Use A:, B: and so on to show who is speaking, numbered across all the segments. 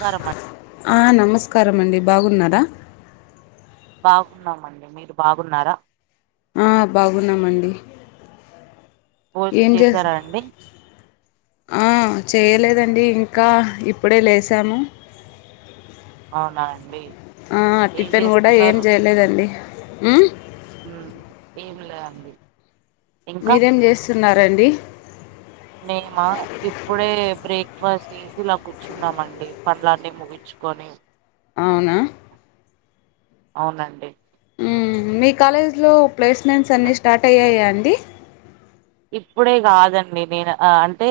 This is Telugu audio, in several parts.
A: కరమా
B: ఆ నమస్కారం అండి. బాగున్నార?
A: బాగున్నామండి. మీరు బాగున్నారా?
B: ఆ బాగున్నామండి
A: భోజనం
B: ఏం చేసి
A: చేసారా అండి
B: ఆ చేయలేదండి ఇంకా ఇప్పుడే లేసాము
A: అవునా అండి ఏం
B: టిఫెన్ కూడా ఏం
A: చేస్తున్నారు
B: చేయలేదండి
A: ఏం లే అండి
B: మీరేం చేస్తున్నరండి
A: మేమా ఇప్పుడే బ్రేక్ఫాస్ట్ చేసి ఇలా కూర్చున్నామండి పండ్లన్నీ ముగి చుకుని
B: అవునా
A: అవునండి
B: ఉమ్ మీ కాలేజ్లో ప్లేస్మెంట్స్ అన్నీ స్టార్ట్ అయ్యాయా అండి
A: ఇప్పుడే కాదండి నేను అంటే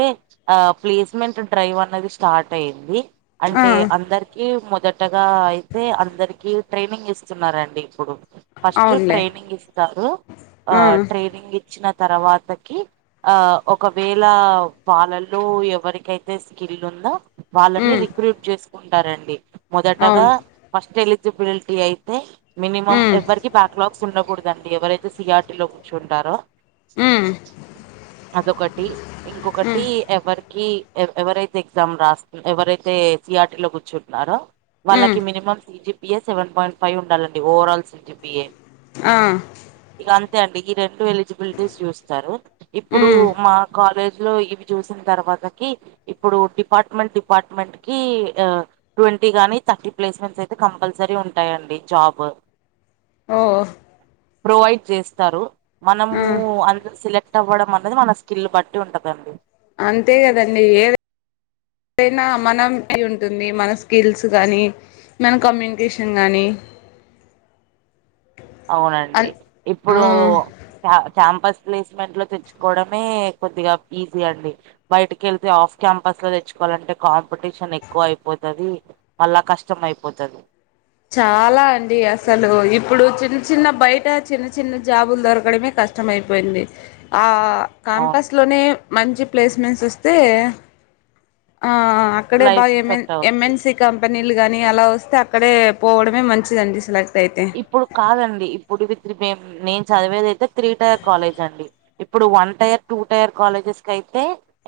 A: ఆ ప్లేస్మెంట్ డ్రైవ్ అన్నది స్టార్ట్ అయింది
B: ఆ
A: అంటే అందరికి మొదటగా అయితే అందరికి ట్రైనింగ్ ఇస్తున్నారండి ఇప్పుడు ఫస్ట్
B: అవునులే
A: ట్రైనింగ్ ఇస్తారు ఆ ట్రైనింగ్ ఇచ్చిన తర్వాత ఆ ఒకవేళ వాళ్లలో ఎవరికైతే స్కిల్ ఉందా వాళ్ళని
B: ఉమ్
A: రిక్రూట్ చేసుకుంటారండి మొదటగా
B: అవును
A: ఫస్ట్ ఎలిజిబిలిటీ అయితే మినిమం
B: ఉమ్
A: ఎవరికి బ్యాక్లాగ్ ఉండకూడదండి ఎవరైతే సిఆర్టిలో కూర్చుంటారో
B: ఉమ్
A: అదొకటి
B: ఉమ్
A: ఇంకొకటి ఎవరికి ఎవరైతే ఎగ్జామ్ రా ఎవరైతే సిఆర్టీ లో కూర్చుంటున్నారో
B: ఉమ్
A: వాళ్ళకి minimum CGPA seven point five ఉండాలండి ఓవరా ఆల్ సిజిపిఏ
B: ఆ
A: ఇక అంతే అండి ఈ రెండు ఎలిజిబిలిటీస్ చూస్తారు ఇప్పుడు
B: ఉమ్
A: మా కాలేజ్ లో ఇవి చూసిన తర్వాతకి ఇప్పుడు డిపార్ట్మెంట్ డిపార్ట్మెంట్ కి ఆ ట్వంటీ కానీ థర్టీ ప్లేస్మెంట్స్ అయితే కంపల్సరీ ఉంటాయండి జాబ్
B: ఓ
A: ప్రొవైడ్ చేస్తారు మనము
B: ఆ
A: స సిలెక్ట్ అవ్వడం అనేది మన స్కిల్ బట్టి ఉంటదండి
B: అంతే కదండి ఏద ఏదయినా మనం అ ఉంటుంది మన స్కిల్స్ కాగానీ మన కమ్యూనికేషన్ కానీ
A: అవునండి
B: అన్ ఆ
A: ఇప్పుడు క్యాంపస్ ప్లేస్మెంట్ లో తెచ్చుకోవడమే కొద్దిగా ఈజీ అండి బయటికి వెళ్తే ఆఫ్ క్యాంపస్ లో తెచ్చుకోవాలంటే కాంపిటీషన్ ఎక్కువ అయిపోతుది మళ్ళా కష్టం అయిపోతది
B: చాలా అండి అసలు ఇప్పుడు చిన్న చిన్న బయట చిన్న చిన్న జాబులు దొరకడమే కష్టం కష్టమైపోయింది ఆ
A: అవును
B: కాంపస్ లోనే మంచి ప్లేస్మెంట్స్ వస్తే ఆ ఇక్కడే బా
A: లైఫ్
B: ఎంఎన్
A: సెట్ అవుద్ది
B: ఎంఎన్సి కంపెనీలు గాని అలా వస్తే అక్కడే పోవడమే మంచిదండి సెలెక్ట్ అయితే
A: ఇప్పుడు కాదండి ఇప్పుడు మేం నేను చదివేది అయితే త్రీ టైర్ కాలేజ్ అండి ఇప్పుడు one tier two tier colleges కయితే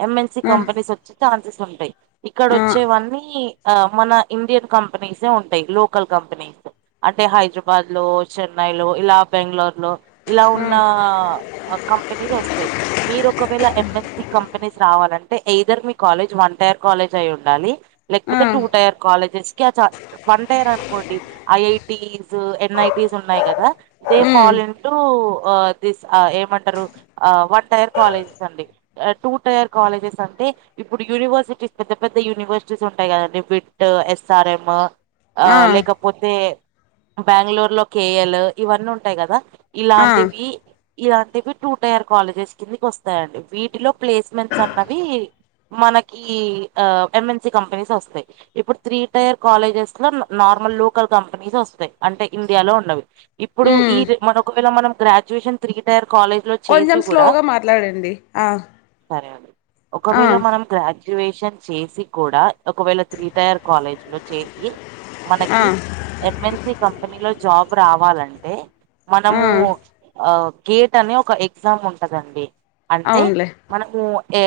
A: ఎంఎన్సి
B: ఆ
A: కంపెనీస్ వచ్చే ఛాన్సెస్ ఉంటాయి
B: ఆ
A: ఇక్కడొచ్చేవన్ని ఆ మన ఇండియన్ కంపెనీసే ఉంటాయి లోకల్ కంపెనీలు అంటే హైదరాబాద్ లో చెన్నై లో ఇలా బెంగళూరులో ఇలా
B: ఆ
A: ఉన్నా అ కంపెనీది వస్తాయి, మీరు ఒకవేళ ఎంఎన్సి కంపెనీస్ రావాలంటే ఎయిదర్ మీ కాలేజ్ వన్ టయర్ కాలేజ్ అయి ఉండాలి,
B: ఆ
A: లేకపోతే టూ టైర్ కాలేజెస్ కి ఆ ఛాన్స్ వన్ టైర్ అనుకోండి ఆ ఎయిట్ పిఈస్ ఎన్ఐపీస్ ఉన్నాయి, కదా దే
B: ఉమ్
A: ఫాల్ ఇన్ టు దిస్ ఏమంటరు వన్ టయర్ కాలేజెస్ అండి టూ టయర్ కాలేజెస్ అంటే ఇప్పుడు యూనివర్సిటీస్ పెద్దపెద్ద యూనివర్సిటీస్ ఉంటాయి, కదండి బిట్ ఎస్ఆర్ఎం ఆ లెకపోతే బెంగళూరు లో కేయల్ ఇవన్ని ఉంటాయి కదా
B: ఆ
A: ఇలాంటివి ఇలాంటివి టూ టయర్ కాలేజెస్ కిందకి వస్తాయండి వీటిలో ప్లేస్మెంట్స్ అన్నవి మనకీ ఆ ఎంఎన్సి కంపెనీస్ వస్తాయ్ ఇప్పుడు త్రీ టైర్ కాలేజెస్ లో నార్మల్ లోకల్ కంపెనీస్ వస్త అంటే ఇండియాలో ఉన్నవి ఇప్పుడు ఈ
B: ఉమ్
A: మన ఒకవేళ మనం గ్రాడ్యుయేషన్ త్రీ టైర్ కాలేజ్ లో
B: కొంచెం
A: చేసి కూడా
B: స్లోగా మాట్లాడండి ఆ
A: సరే అండి
B: ఆ
A: ఒకవేళ మనం గ్రాడ్యుయేషన్ చేసి కూడా ఒకవేళ త్రీ టయర్ కాలేజ్ లో చేసి
B: ఆ
A: మనకి ఎంఎన్, ఎంఎన్సి కంపెనీలో జాబ్ రావాలంటే
B: ఆ
A: మనము అ గేట్ అనే ఒక ఎగ్జామ్ ఉంటదండి అంటే
B: అవునులే
A: మనము ఏ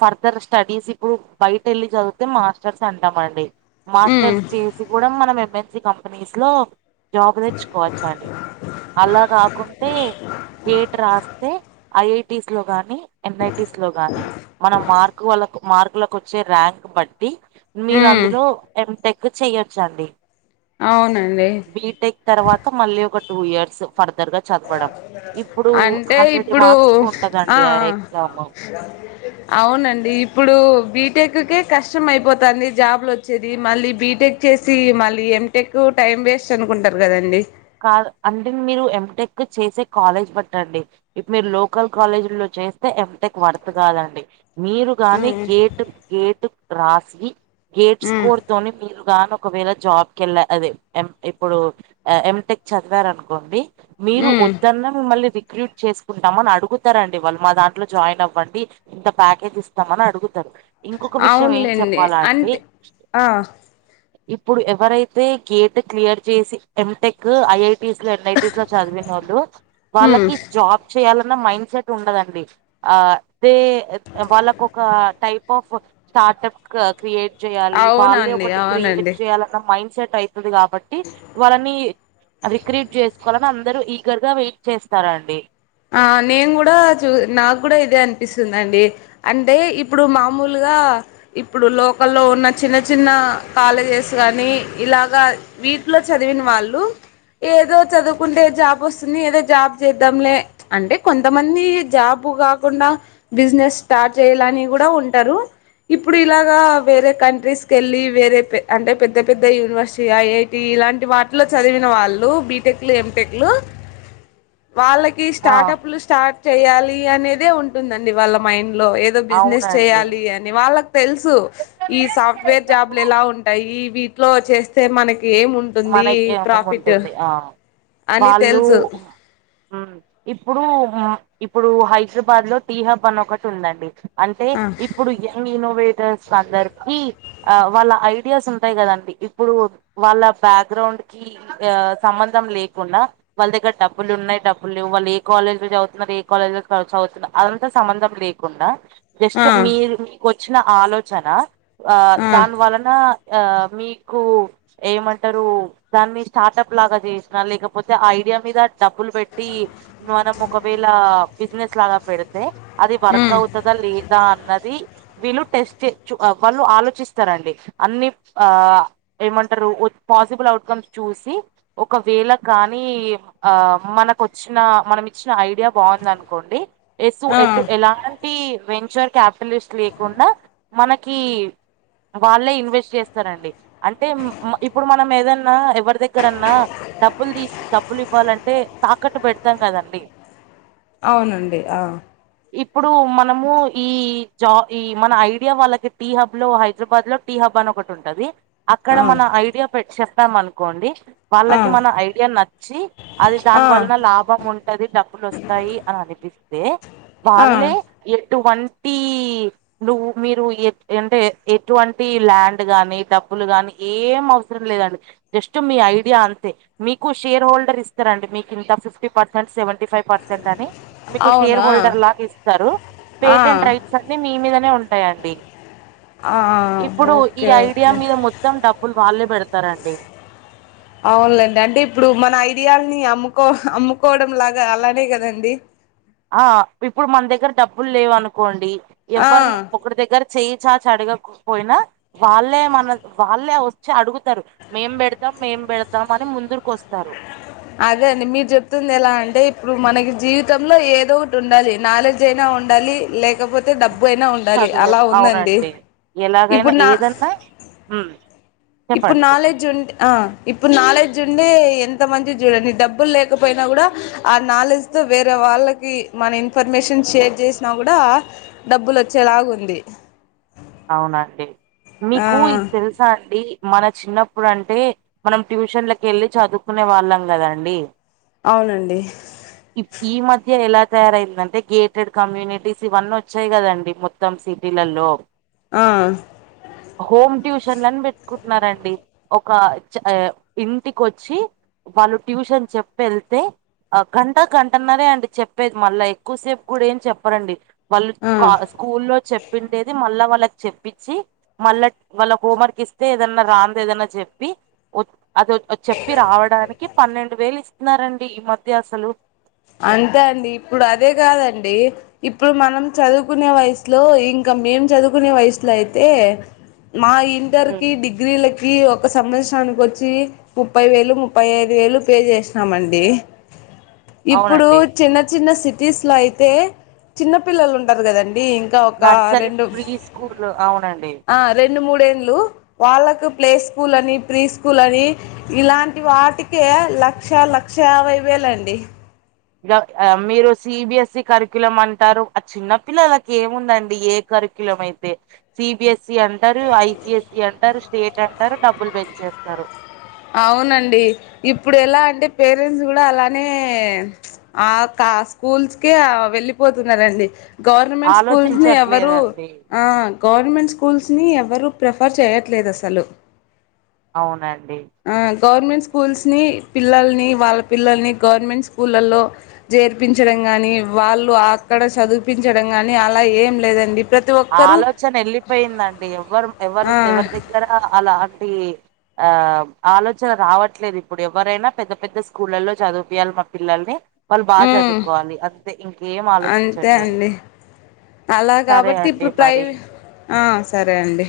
A: ఫర్దర్ స్టడీస్ ఇప్పుడు బయటెల్లి చదివితే మాస్టర్స్ అంటామండి
B: ఉమ్
A: మాస్టర్స్ చేసి కూడా మనం ఎంఎన్సి కంపెనీస్ లో జాబ్ తెేచ్చుకోవచ్చ అండి అలా కాకుంటే గేట్ రాస్ అంటే ఐఐటీస్ లో గాని ఎన్ఐటిస్ లో గాని మన మార్కు వాళ్లకు మార్కులకు వచ్చే ర్యాంక్ బట్టి మీరు
B: ఉమ్
A: అందులో ఎంటెక్ చెయొచ్చండి,
B: అవునండి
A: బీటెక్ తరవాత మళ్ళీ ఒక టూ ఇయర్స్ ఫర్దర్ గా చదవడం, ఇప్పుడు
B: అంటే
A: హండ్రెడ్
B: ఇప్పుడు
A: మార్క్స్ కు
B: ఆఆ
A: ఉంటదండి ఆ ఎగ్జామ్
B: అవునండి ఇప్పుడు బీటెక్ కే కష్టం అయిపోతుంది, జాబ్లు వచ్చేది మళ్ళీ బీటెక్ చేసి మళ్ళీ ఎంటెక్ టైం వేస్ట్ అనుకుంటారు కాదండి,
A: కాదు అంటే మీరు ఎంటెక్ చేసే కాలేజ్ బట్టండి ఇప్పుడు మీరు లోకల్ కాలేజీ లో చేస్తే ఎంటెక్ వర్త్ కాదండి మీరుగాని
B: ఉమ్
A: గేటుం గేటు రాసి గేట్స్
B: ఉమ్
A: కోర్ తోని మీరుగానీ ఒకవేళ జాబ్ కెళ్ళ అదే ఎం ఇప్పుడు ఎం ఎంటెక్ చదివారనుకోండి మీరు
B: ఉమ్
A: వద్దన్న మిమ్మల్ని వి రిక్రూట్ చేసుకుంటామని అడుగుతారండి వాళ్ళు మా దాంట్లో జాయిన్ అవ్వండి, ఇంత ప్యాకేజ్ ఇస్తామని అడుగుతరు ఇంకొక విషయం ఏం
B: అవునులేండి
A: చెప్పాలా అండి
B: అంతే ఆ
A: ఇప్పుడు ఎవరైతే గేట్ క్లియర్ చేసి ఎంటెక్ ఐఐ స్ లో ఎన్ఐటిస్ లో చదివినోళ్ళు
B: ఉమ్
A: వాళ్ళకి జాబ్ చేయాలన్న మైండ్ సెట్ ఉండదండి, ఆదే వాళ్ళకు ఒక టైప్ ఆఫ్ స్టార్ట్ప్ క్రియేట్ చేయాలి వాళ్ళే
B: అవునండి
A: ఒకటి క్రియేట్
B: అవునండి
A: చేయాలన్న మైండ్ సెట్ అయితది కాబట్టి వాళ్ళని రిక్రూట్ చేసుకోవాలని అందరూ ఈగర్ గా వెయిట్ చేస్తారండి,
B: ఆ నేను కూడా చూ నాకు కూడా ఇదే అనిపిస్తుందండి, అంటే ఇప్పుడు మామూలుగా ఇప్పుడు లోకల్లో ఉన్న చిన్న చిన్న కాలేజెస్ గానీ ఇలాగా వీటిలో చదివిన వాళ్ళు ఏదో చదువుకుంటే జాబ్ వస్తుంది, ఏదో జాబ్ చేద్దాంలే అంటే కొంతమంది జాబు కాకుండా బిజినెస్ స్టార్ట్ చేయాలని కూడ ఉంటరు. ఇప్పుడు ఇలాగా వేరే కంట్రీస్ కెళ్ళి, వేరే అంటే పెద్ద పెద్ద యూనివర్సిటీ ఐఐ టీ ఇలాంటి వాటిలో చదివిన వాళ్ళు బిటెక్ లు, ఎంటెక్ లు వాళ్ళకి
A: ఆ
B: స్టార్టప్లు స్టార్ట్ చేయాలి అనేదే ఉంటుందండి వాళ్ళ మైండ్ లో, ఏదో బిజినెస్
A: అవునండి
B: చేయాలి అన్ డి వాళ్ళకు తెలుసు ఈ సాఫ్ట్వేర్ జాబ్లు ఎలా ఉంటాయి, ఈ వీటిలో చేస్తే మనకి ఏం ఉం
A: మనకేమో ఉంటుంది ఆ
B: అని
A: వాళ్ళు
B: తెలుసు
A: ఉమ్ ఇప్పుడు ఇప్పుడు హైదరాబాద్ లో టీహబ్ అన్ ఒకటి ఉందండి. అంటే
B: ఆ
A: ఇప్పుడు యంగ్ ఇన్నోవేటర్స్ అందరికి ఆ వాళ్ళ ఐడియాస్ ఉంటాయి కదండి, ఇప్పుడు వాళ్ళ బ్యాక్గ్రౌండ్ కి ఈ ఆ సంబంధం లేకుండా వాళ్ళ దగ్గర డబ్బులు ఉన్నాయి డబులు లెవ్ వాళ్ల దగ్గర డబ్బులున్నయి, డబ్బుల్లేవు, వాళ్ళు ఏ కాలజ్ లో చదువుతున్నరు, ఏ కాలేజ్ లో క చదువుతున్నారు అది అంత సంబంధం లే కుండా జస్ట్
B: ఆ
A: మీరు మీకు వచ్చిన ఆలోచన, ఆ దాని వలన ఆ మీకు ఏమన్ టరు దాన్ని స్టార్టప్ లాగా చేసిన, లేకపోతే ఐడియా మీద డబ్బులు పెట్టి మనం ఒకవేళ బిజినెస్ లాగా పెడితే అది వర్క్
B: ఉమ్
A: అవు తద లేదా అన్నది వీళ్ళు టెస్ట్ చే ఆ వాళ్ళు ఆలోచిస్తరండి అన్ని ఆ ఏమంటరు ఉత్ పాసిబుల్ అవుట్కమ్స్ చూసి ఒకవేళ కాని ఆ మనకొచ్చిన మనం ఇచ్చిన ఐడియా బాగుంది అనుకోండి ఎస్సు
B: ఆ
A: ఎటు ఎలా టీ వెంచర్ క్యాపిటలిస్ట్ లేకుండా మనకి వాళ్ళే ఇన్వెస్ట్ చేస్తరండి అంటే ఇప్ ఇప్పుడు మనం ఏదన్నా ఎవరి దగ్గరన్నా డబ్బులు తీసి, డబ్బులు ఇవ్వాలంటే తాకట్టు పెట్ తరు కదండి
B: అవునండి ఆ
A: ఇప్పుడు మనము ఈ జా ఈ మన ఐడియా వాళ్ళకి టీ హబ్ లో హైదరాబాద్ లో టీ హబ్ అని ఒకటి ఉంటది, అక్కడ
B: ఆ
A: మన ఐడియా పె చెప్పాం అనుకోండి
B: ఆ
A: వాళ్ళకి మన ఐడియా నచ్చి అది
B: ఆ
A: దాని వలన లాభం ఉం ది డబ్బులు వస్తాయి అని అనిపిస్తే,
B: ఆ
A: వాళ్ళే ఎటువంటీ నువ్వు మీరు ఎ అంటే ఎటువంటి ల్యాండ్ గాని డబ్బులు గానీ ఏం అవు సరం లేదండి జస్ట్ మీ ఐడియా అంతే, మీకు షేర్ హోల్డర్ ఇస్తరండి మీకు ఇంత fifty percent, seventy five percent అని, మీకు
B: అవును
A: షేర్
B: ఆ
A: హోల్డర్ లాగ ఇస్తరు,
B: ఆ
A: పేటెంట్ ట్రై సన్నీ మీ మీదనే ఉంటయండి,
B: ఆ
A: ఇప్పుడు ఈ
B: ఓకే
A: ఐడియా
B: ఓకే
A: మీద మొత్ తం డబ్బులు వాళ్ళే పెడతరండి.
B: అవునులేండి అంటే ఇప్పుడు మన ఐడియాలని అమ్ముకో, అమ్ముకోవడం లాగా అలానే కదండి?
A: ఆ ఇప్పుడు మన దగ్గర డబ్బులు లేవు అనుకోండి,
B: ఆ
A: ఎవరిన ఒకరి దగ్గర చేయి చాచ అడగకపోయినా వాళ్ళే మన వాళ్ళే ఓ చ్చి అడుగుతరు మేం పెడతం, మేం పెడతం అని ముందరకు వస్తారు.
B: అదే అండి మీరు చెప్తుంది ఎలా అంటే ఇప్పుడు మనకి జీవితంలో ఏదో ఒకటి ఉండాలి, నాలెడ్జ్ అయినా ఉండాలి లేకపోతే డబ్బు అయినా ఉండాలి
A: చదువు
B: అలా ఉందండి
A: అవునండి
B: ఇప్పుడు నా
A: ఉ
B: ఇప్పుడు నాలెడ్జ్ ఉంట్ ఆ ఇప్పుడు నాలెడ్జ్ ఉండే ఎంత మంచి చూడండి డబ్బులు లేకపోయినా కూడ ఆ నాలెడ్జ్తో వేరే వాళ్ళ కి మన ఇన్ఫర్మేషన్ షేర్ చేసినా కూడా డబ్బులు వచ్చేలాగు ఉంది
A: అవునండి
B: ఆ
A: మీకు ఇది తెలు సా అండి మన చిన్నప్పుడు అంటే మనం ట్యూషన్లకెళ్ళి చదువుకునే వాళ్ళం కదండి
B: అవునండి
A: ఈ మధ్య ఎలా తయారైందంటే గేటెడ్ కమ్యూనిటీస్ ఇవన్నీ వచ్చాయి కదండి మొత్తం సిటీలల్లో
B: ఆ
A: హోమ్ ట్యూషన్లని పెట్టుకుంటున్నారండి ఒక చ ఇంటికొచ్చి వాళ్ళు ట్యూషన్ చెప్పి ఏళ్తే గంట గంటన్నారే అండి చెప్పేది మళ్ళా ఎక్కువ సేపు కూడా ఏమి చెప్పరండి వాళ్ళు
B: ఆ
A: స్కూల్లో చెప్పిందేది మళ్ళా వాళ్ళకి చెప్పించి మళ్ళ వాళ్ళ హోంవర్క్ ఇస్తే ఏదన్నా రాంది ఏదన్నా చెప్పి వద్ అద చెప్పి రావడానికి పన్నెండు వేలు ఇస్తున్నారండి ఈ మధ్య అసలు
B: అంతే అండి ఇప్పుడు అదే కాదండి ఇప్పుడు మనం చదువుకునే వయసులో ఇంక మేం చదువుకునే వయసులో అయితే మా ఇంటర్
A: ఉమ్,
B: కి డిగ్రీలకి ఒక సంవత్సరానికి వచ్చి ముప్పై వేలు ముప్పై ఐదు వేలు పే చేసినామండి ఇప్పుడు
A: అవునండి
B: చిన్న చిన్న సిటీస్ లో అయితే చిన్న పిల్లలు ఉంటారు కదండి ఒక
A: నర్సరీ
B: రెండు
A: ప్రీ స్కూల్ అవునండి
B: ఆ రెండు మూడేండ్లు వాళ్ళకు ప్లే స్కూలని ప్రీ స్కూలని ఇలాంటి వాటికే లక్ష లక్ష యాభై వేలండి
A: గ మీరు సిబిఎస్ఈ కరికులం అంటారు ఆ చిన్నపిల్లలకి ఏముందండి ఏ కర్క్యులమైతే సిబిఎస్సి అంటారు ఐసిఎస్సి అంటారు స్టేట్ అంటారు డబ్బులు పెంచేస్తారు
B: అవునండి ఇప్పుడు ఎలా అంటే పేరెంట్స్ కూడా అలానే ఆ క స్కూల్స్ కే వెళ్ళిపోతున్నారండి గవర్నమెంట్ స్కూల్స్ని ఎవరు
A: ఆలోచించట్లేదండి
B: గవర్నమెంట్ స్కూల్స్ని ఎవరు ప్రిఫర్ చేయట్లేదు అసలు
A: అవునండి
B: గవర్నమెంట్ స్కూల్స్ని పిల్లల్ని వాళ్ళ పిల్లల్ని గవర్నమెంట్ స్కూళ్ళలో చేర్పించడం గాని వాళ్ళు అక్కడ చదివిపించడం గాని అలా ఏం లేదండి ప్రతి
A: ఆ
B: ఒక్కరూ
A: ఆలోచన వెళ్ళిపోయిందండి ఎవరు ఎవరు
B: ఆ
A: ఎవరి దగ్గర అలాంటి ఆ ఆలోచన రావట్లేదు ఇప్పుడు ఎవరైనా పెద్ద పెద్ద స్కూళ్ళలో చదివిపియాలి మా పిల్లల్ని వాళ్ళు బాగా
B: ఉమ్
A: చదువుకోవాలి అంతే ఇంకేం
B: అంతే
A: ఆలోచించట్లేదు
B: అండి అలా
A: సరే
B: కాబట్టి
A: అండి
B: ఇప్పుడు
A: మరి
B: ప్రైవే ఆ సరే అండి